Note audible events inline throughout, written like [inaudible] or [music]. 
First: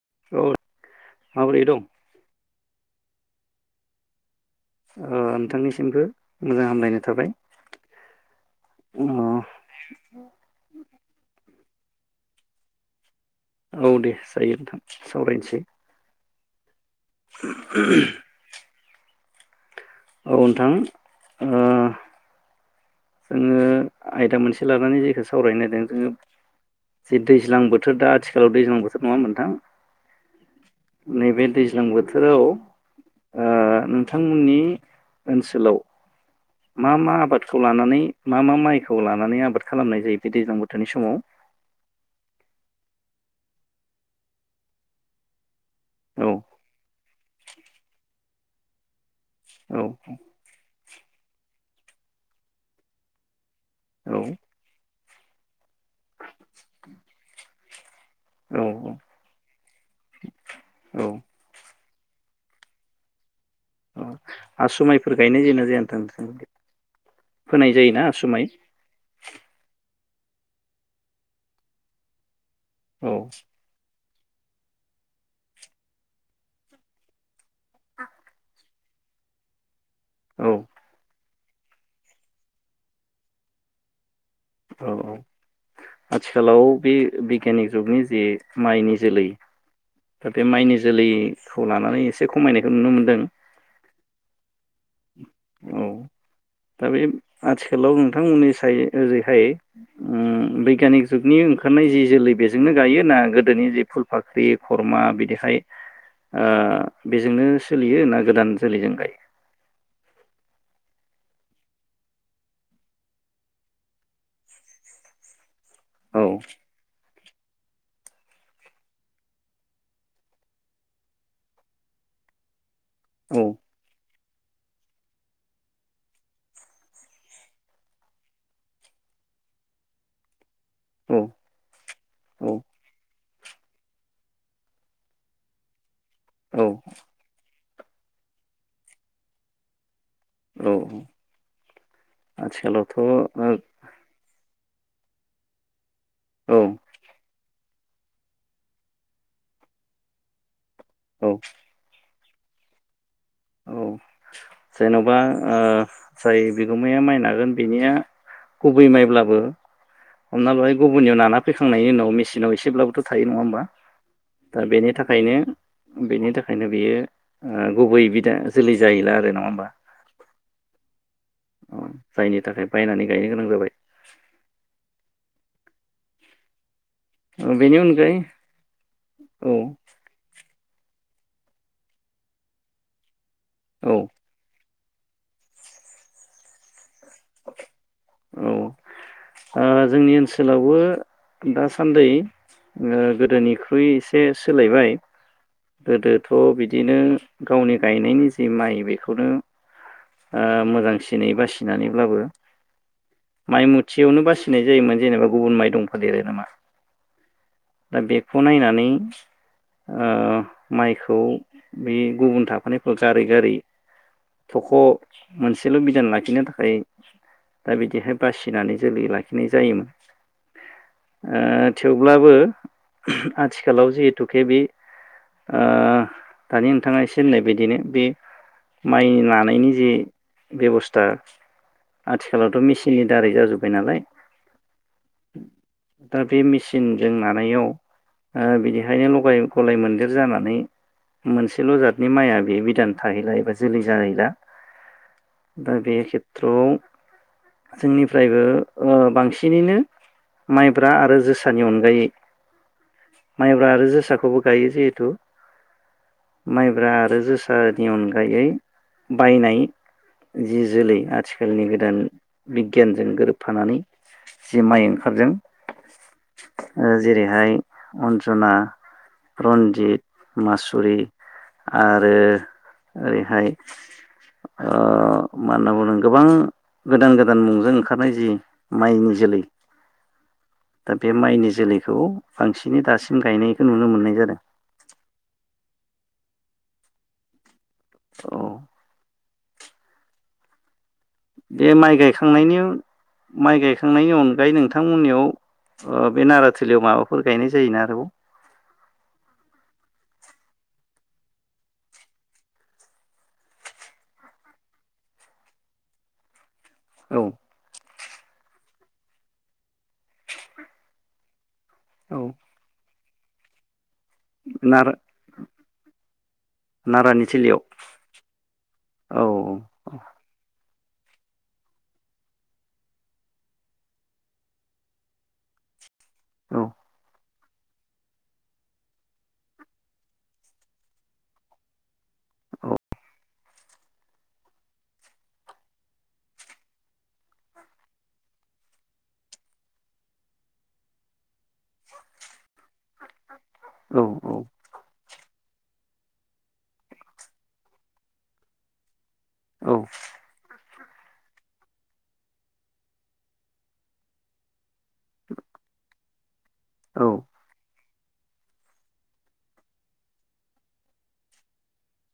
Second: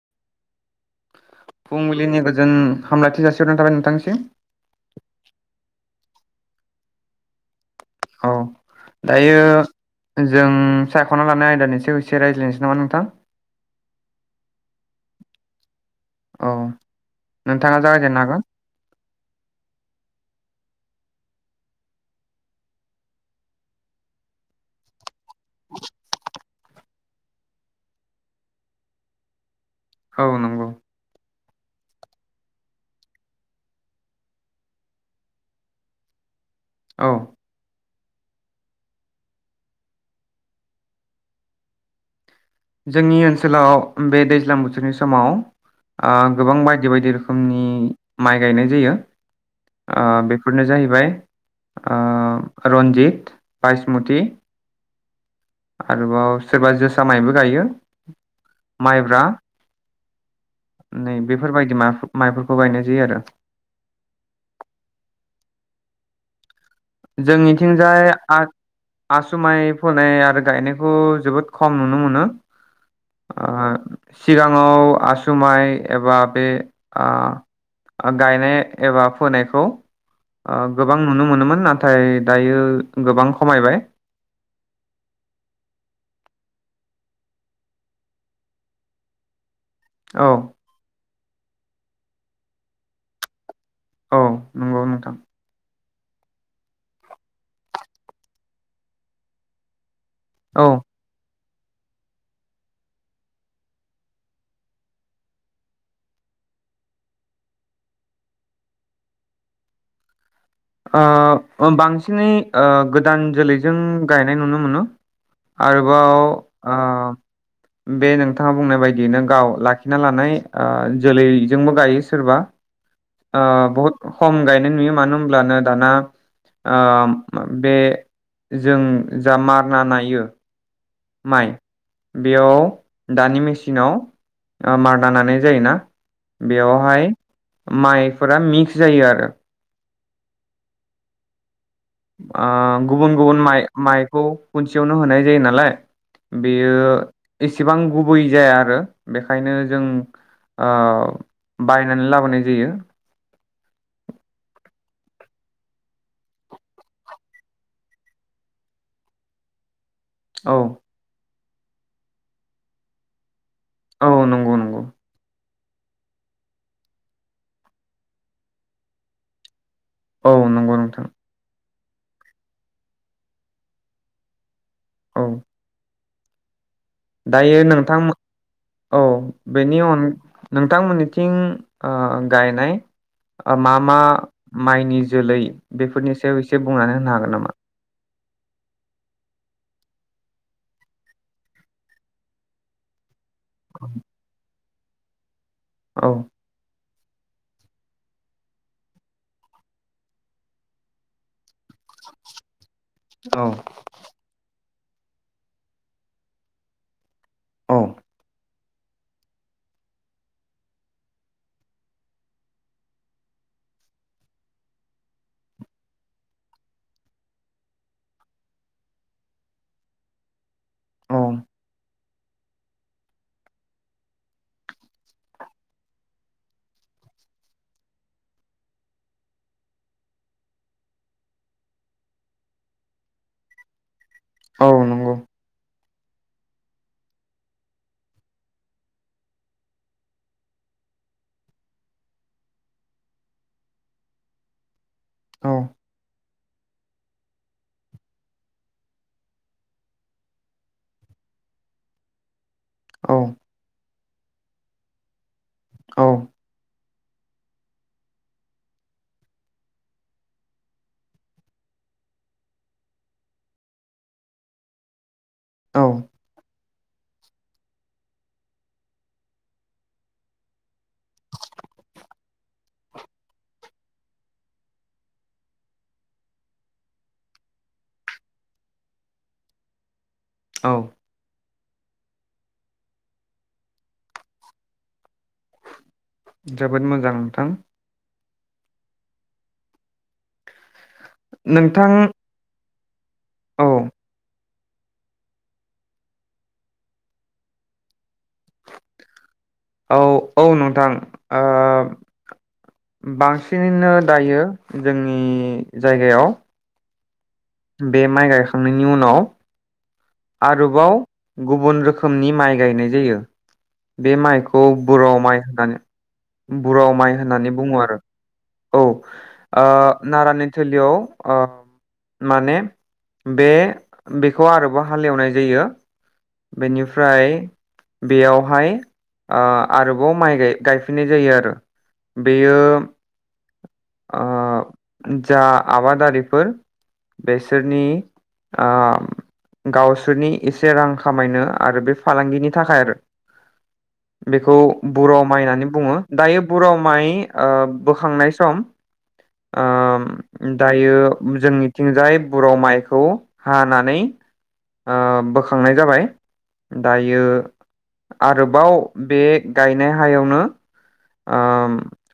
[unintelligible] माबोरै दं फुंबिलिनि गोजोन हामलायथि जासिहरनाय थाबाय नोंथांनिसिम। ओ नोंथांनिसिमबो मोजां हामलायनाय थाबाय। औ अ दायो जों सायख'ना लानाय आयदानि सा याव एसे रायज्लायनोसै नामा नोंथां! औ दे जायो नोंथां सावरायनोसै। औ नोंथाङा जागायजेननो हागोन। औ नोंथां ओ जोङो आयदा मोनसे लानानै जेख सावरायनो नायदों जोङो जे दैज्लां बोथोर दा आथिखालाव दैज्लां बोथोर नङा होनबा नोंथां? औ नंगौ। नैबे दैज्लां बोथोराव ओ नोंथांमोननि ओनसोलाव मा औ मा आबादखौ लाना नै मा मा माइखौ लानानै आबाद खालामनाय जायो बे दैज्लां बोथोरनि समाव? जोंनि ओनसोलाव बे दैज्लां बोथोरनि समाव ओ औ गोबां बायदि बायदि रोखोमनि माइ गायनाय जायो। औ ओ बेफोरनो जाहैबाय ओ रन्जिद औ बायसमुति आरोबाव सोरबा जोसा मायबो गायो। औ माइब्रा औ नै बेफोरबायदि माख माइफोरखौ गायनाय जायो आरो। अ आसु मायफोर गायनाय जायो ना जाया नोथां? जोंनिथिंजाय आ-आसुमाइ फो नाय आरो गायनायखौ जोबोद खम नुनो मोनो। औ आ सिगाङाव आसुमाइ एबा बे आं गायनाय एबा फोनायखौ ओं गोबां नुनो मोनोमोन। नाथाय दायो गोबां खमायबाय। औ औ आथिखालाव बे बिगियानिक जुगनि जे माइनि जोलै औ दा बे माइनि जोलै सु लानानै एसे खमायनायखौ नुनो मोन्दों। औ नंगौ नोंथां। औ दा बे आथिखालाव नोंथांमोननि साइद ओरैहाय। औ उम बैगियानिक जुगनि मोननाय जि जोलै बेजोंनो गायो ना? गोदोनि जि फुल फाख्रि खरमा बिदिहाय ओं बेजोंनो सोलियो ना गोदान जोलैजों गायो? ओं बांसिनै ओं गोदान जोलैजों गायनाय नुनो मोनो। आरोबाव औ ओं बे नोंथाङा बुंनाय बायदियै नों गाव लाखिना लानाय ओं जोलैजोंबो गायो सोरबा। आ बहत खम गायनाय नुयो मानो होनोब्लानो दाना बे जों जा मारना नायो औ माइ औ बेयाव दानि मेसिनाव ओं मारना नानाय जायोना? औ बेवहाय माइफोरा मिक्स जायो आरो। औ। ओं आथिखालावथ' गुबुन गुबुन औ माइ-माइखौ खनसेयावनो होनाय जायो नालाय। औ बेयो एसे इसेबां गुबै जाया आरो बेखायनो जों औ ओं बायनानै लाबोनाय जायो औ जेन'बा ओं जाय बिगोमाया माइ नागोन बिनिया गुबै माइब्लाबो हमना औ लाबाय गुबुननियाव नाना फैखांनायनि उनाव मेसिनाव एसेब्लाबोथ' थायो नङा होमबा? औ नंगौ दा नंगौ बेनि थाखायनो। बेनि थाखायनो बियो ओं गुबै बि दा जोलै जायैला आरो नङा होमबा? औ नंगौ नोंथां। जायनि थाखाय बायनानै गायनो गोनां जाबाय। [inaudible] दायो बेनि नोंथांमो अनगायै औ औ बेनि अन नोंथांमोननिथिं ओ गायनाय मा औ मा माइनि जोलै बेफोरनि सायाव एसे बुंना हो नो हागोन नामा? औ ओ जोंनि ओनसोलावबो दासान्दै ओ गो दोनिख्रुइ एसे सो सोलायबाय औ गोदोथ बिदिनो गावनि गायनायनि जि माइ बेखौनो ओ मोजांसिनै बासिनानै ब्लाबो औ माइ मुथियावनो बासिनाय जायोमोन जेनेबा गुबुन माइ दंफादेरो नामा? औ दा बेखौ नायना नै ओ माइखौ बे गुबुन थाफानायखौ गारै गारै थख' मोनसेल बिदान लाखिनो थाखाय दा बिदिहाय बासिनानै जोलै लाखिनाय जायोमोन। औ ओ थेव ब्लाबो आथिखालाव जिहेथुके बे ओ दानि नोंथाङा एसे होननाय बदिनो बे माइ लानायनि जे बेबस्था आथिखालावथ मेचिननि दारै जाजोब्बाय नालाय औ नंगौ दा बे मेचिनजों नानायाव ओ बिदिहायनो लगाय गलाय मोनदेर जानानै मोनसेल जादनि माइआ बे बिदान थाहैला एबा जोलै जाहैला। औ दा बे खेब थ्रवाव जोंनिफ्रायबो ओ बांसिनैनो माइब्रा आरो जोसानि अनगायै औ माइब्रा आरो जो साखौबो गायो जिहेथु औ माइब्रा आरो जोसानि अनगायै बायनाय जि जोलै आथि खालनि गोदान बिगियानजों गोरोबफानानै जि माइ ओंखारदों औ ओ जेरैहाय अन्जना, रन्जित, मासुरि आरो ओरैहाय ओ मा होनना बुंदों गोबां गोदान गोदान मुंजों ओंखारनाय जि माइनि जोलै औ दा बे माइनि जोलै खौ बांसिनै दासिम गायनायखौ नुनो मोन्नाय जादों। जोबोद मोजां नोंथां औ बे नोंथां माइ गायखांनायनि माइ औ गायखांनायनि अनगायै नोंथां बिथांमोननियाव बे नाराथलियाव माबाफोर गायनाय जायोना आरोबाव? औ औ नोंथां ओ बांसिनैनो दायो जोंनि जायगायाव औ बे माइ गायखांनायनि उनाव आरोबाव गुबुन औ रोखोमनि माइ गायनाय जायो बे माइखौ नारा बुराव माइ होननानै बुराव माइ नारानि होननानै थिलियाव बुङो आरो औ ओ नारानि थिलियाव माने बे बेखौ आरो हालेवनाय जायो औ बेनिफ्राय बेयावहाय आरोबाव माइ गायफिननाय जायो आरो बेयो जा आबादारिफोर बेसोरनि गावसोरनि एसे रां खामायनो आरो बे फालांगिनि थाखाय औ बेखौ बर' माइ होननानै बुङो दायो बुराव माइ ओ बोखांनाय सम औ ओ दायो जोंनिथिंजाय बुराव माइखौ हानानै बोखांनाय जाबाय औ दायो आरोबाव बे गायनाय हायावनो ओ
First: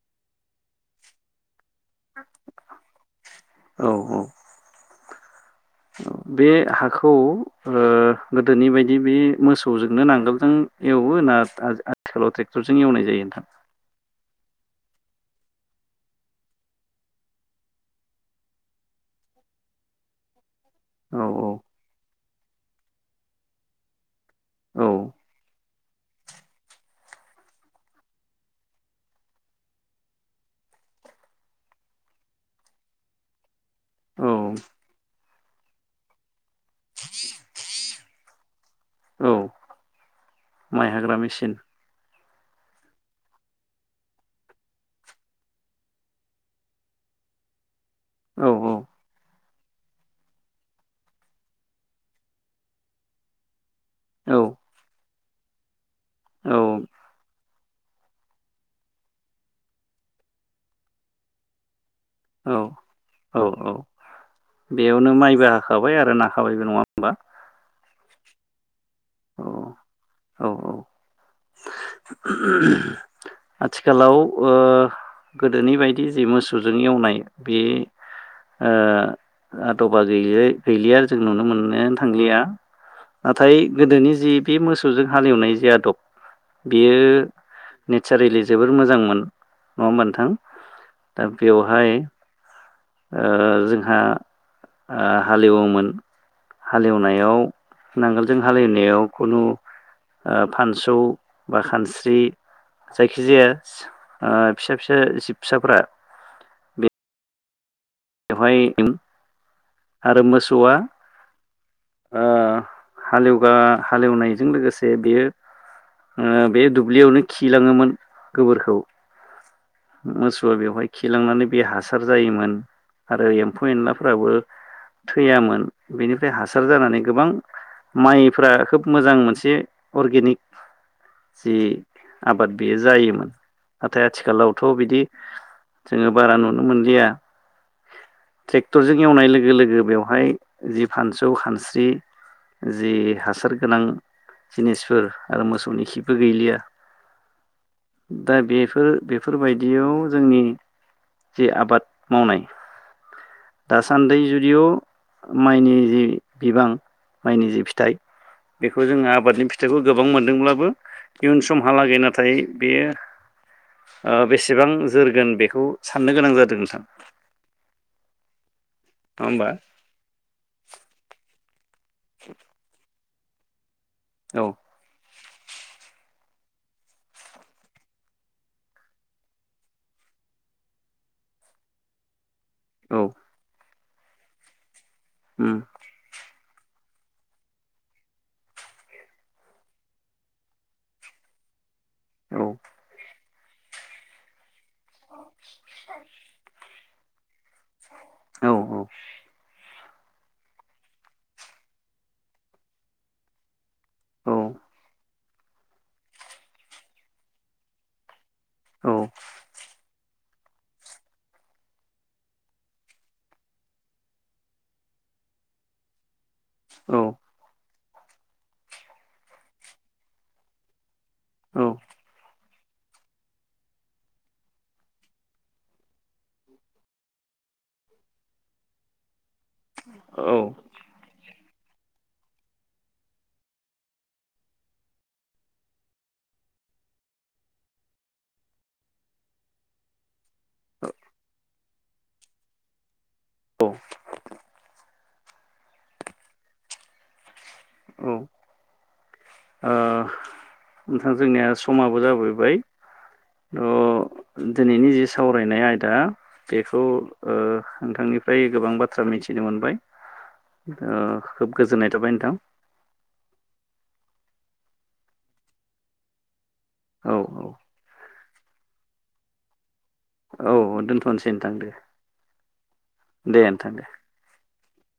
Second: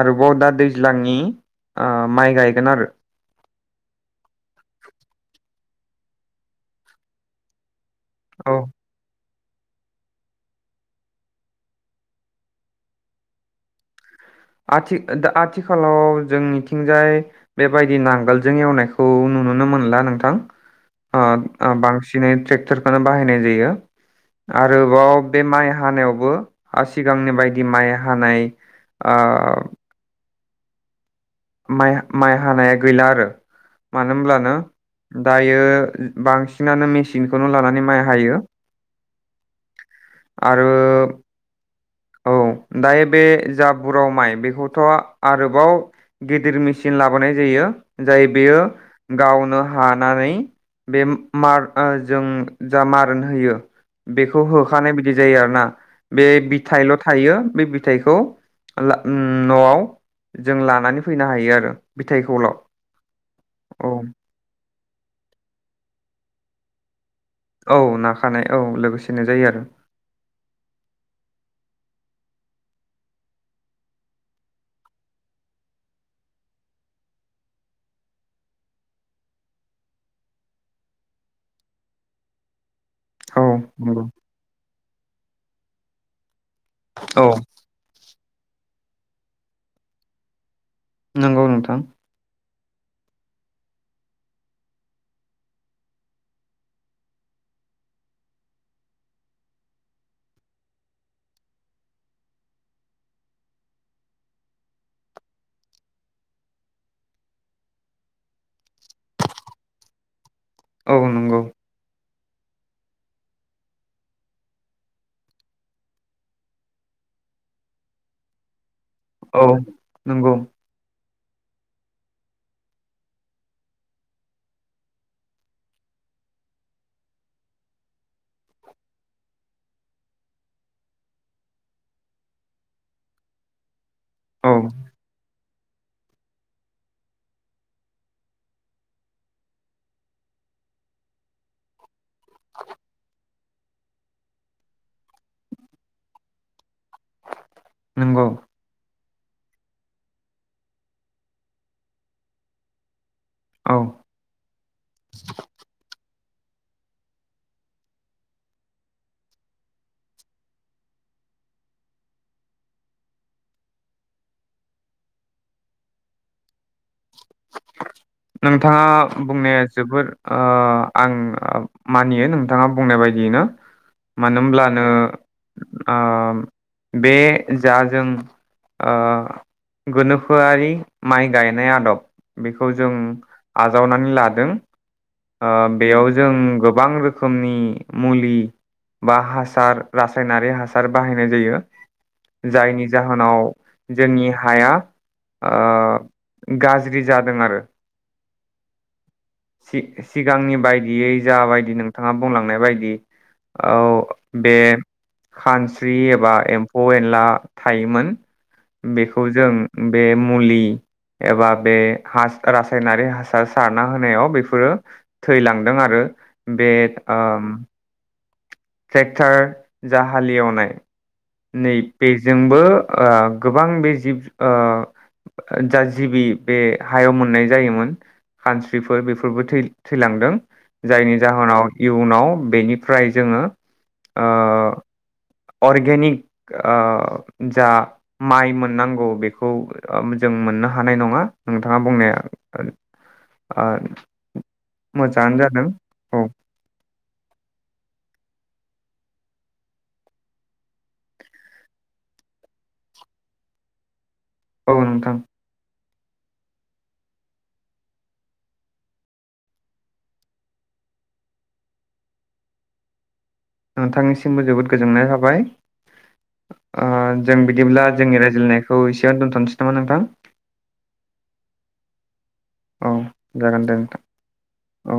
आरोबाव दा दैज्लांनि ओ माइ गायगोन आरो औ औ। बे हाखौ औ गोदोनि बायदि बे मोसौजोंनो नांगोलजों एवोना आथिखालाव ट्रेक्टरजों एवनाय जायो नोंथां? आथि दा आथिखालाव जों मिथिंजाय बेबायदि नांगोलजों एवनायखौ नुुनो मोनला नोंथां औ अ बांसिन दिनै ट्रेक्टरखौनो बाहायनाय जायो औ आरोबाव बे माइ हानायावबो सिगांनि बायदि माइ हानाय आ माइ हानाया गैला आरो मानो औ होनब्लानो दायो बांसिनानो मेसिनखौनो लानानै माइ हायो औ माइ आरो हाग्रा मेचिन औ दायो बे जा बुराव माइ बेखौथ' आरोबाव गिदिर मेचिन लाबोनाय जायो जाय औ बेयो औ गावनो हानानै बे मार जों जा मारोन होयो औ बेखौ होखानाय बिदि जायो आरोना बे औ फिथाइल' थायो बे फिथायखौ [unintelligible] उम न'आव जों लानानै फैनो हायो आरो। बिथायखौल' औ औ। बेयावनो माइबो हाखाबाय आरो नाखाबायबो नङा होमबा? औ नाखानाय औ लोगोसे औ औ औ [inaudible] आथिखालाव ओ गोदोनि बायदि जि मोसौजों एवनाय बे आ आदबा गै गैलिया जों नुनो मोननो थांलिया औ नाथाय नंगौ गोदोनि जि बे मोसौजों हालेवनाय आदब बेयो औ नेचारेलि जोबोर मोजांमोन नङा होमबा नोंथां? दा नंगौ नोंथां बेवहाय ओ जोंहा आ हालेवोमोन हालेवनायाव नांगोलजों हालिनायाव खुनु ओ फानसौ बा खानस्रि जायखिजाया आ फिसा फिसा जिबसाफ्रा बे बेवहाय [unintelligible] आरो मोसौ औ नंगौ। ओ हालेवगा हालेवनायजों लोगोसे बेयो ओ बे दुब्लियावनो खिलाङोमोन गोबोरखौ औ नंगौ। मोसौआ बेवहाय खिलांनानै बे हासार जायोमोन आरो एम्फौ एनलाफोराबो थैयामोन बेनिफ्राय हासार जानानै गोबां माइफ्रा खोब मोजां मोनसे अरगेनिक जि आबाद बेयो जायोमोन। नाथाय औ आथिखालावथ' बिदि जोङो बारा नुनो मोनलिया। ट्रेक्टरजों एवनाय लोगो लोगो बेवहाय जि फानसौ खानस्रि जि हासार गोनां जिनिसफोर आरो मोसौनि खिबो गैलिया नंगौ दा बेफोर बे फोरबायदियाव जोंनि जे आबाद मावनाय औ दासान्दि जुदिअ माइनि जि बिबां माइनि जि फिथाइ बेखौ जोङो आबादनि फिथाइखौ गोबां मोनदोंब्लाबो इयुन समहालागै नाथाय बेयो ओ बेसेबां जोरगोन बेखौ साननो गोनां जादों नोंथां। नों थाङा नङा होमबा बुंनाया जोबोर अ आं मानियो नोंथाङा बुंनाय बाय दिनो मानो औ होमब्लानो आ बे जा जों आ गोनोखोआरि माइ गायनाय आदब बे जों औ आ जावनानै लादों। अ उम बेयाव जों गोबां रोखोमनि मुलि बा हासार रासायनारि हासार बाहायनाय जायो। औ जायनि जाहोनाव जोंनि हाया ओ गाज ज्रि जादों आरो। औ औ सि-सिगांनि बायदियै जाबायदि नोंथाङा बुंलांनाय बायदि औ औ बे खानस्रि एबा एम्फौ एनला थायोमोन औ बेखौ जों बे मुलि एबा बे हा रासायनारि हासार सारना होनायाव बेफोरो थैलांदों आरो। बे औ ओ ट्रेक्टार जा हालेवनाय नै बेजों बो ओ गोबां बे जिब ओ जा जिबि बे हायाव मोननाय जायोमोन खानस्रिफोर बेफ फोरबो थैलांदों औ जायनि जाहोनाव इयुनाव बेनिफ्राय जोंङो ओ अर्गेनिक ओ जा माइ मोननांगौ बेखौ जों मोननो हानाय नङा। नोंथाङा बुंनाया ओ मोजांङानो जादों औ। औ ओ नोंथां जोंनिया समाबो जाबोबाय थ' औ दिनैनि जि नोंथां सावरायनाय आय दा बेखौ ओ नोंथांनिफ्राय गोबां बाथ्रा मिथिनो मोनबाय ओ खोब गोजोननाय थाबाय नोंथां। नोंथांनिसिमबो जोबोद गोजोननाय थाबाय। ओ औ जों बिदिब्ला जोंनि राय ज्लायनायखौ एसेआवनो दोनथ'सै नामा नोंथां? औ दोनथ'नोसै नोंथां दे। औ जागोन दे नोंथां। औ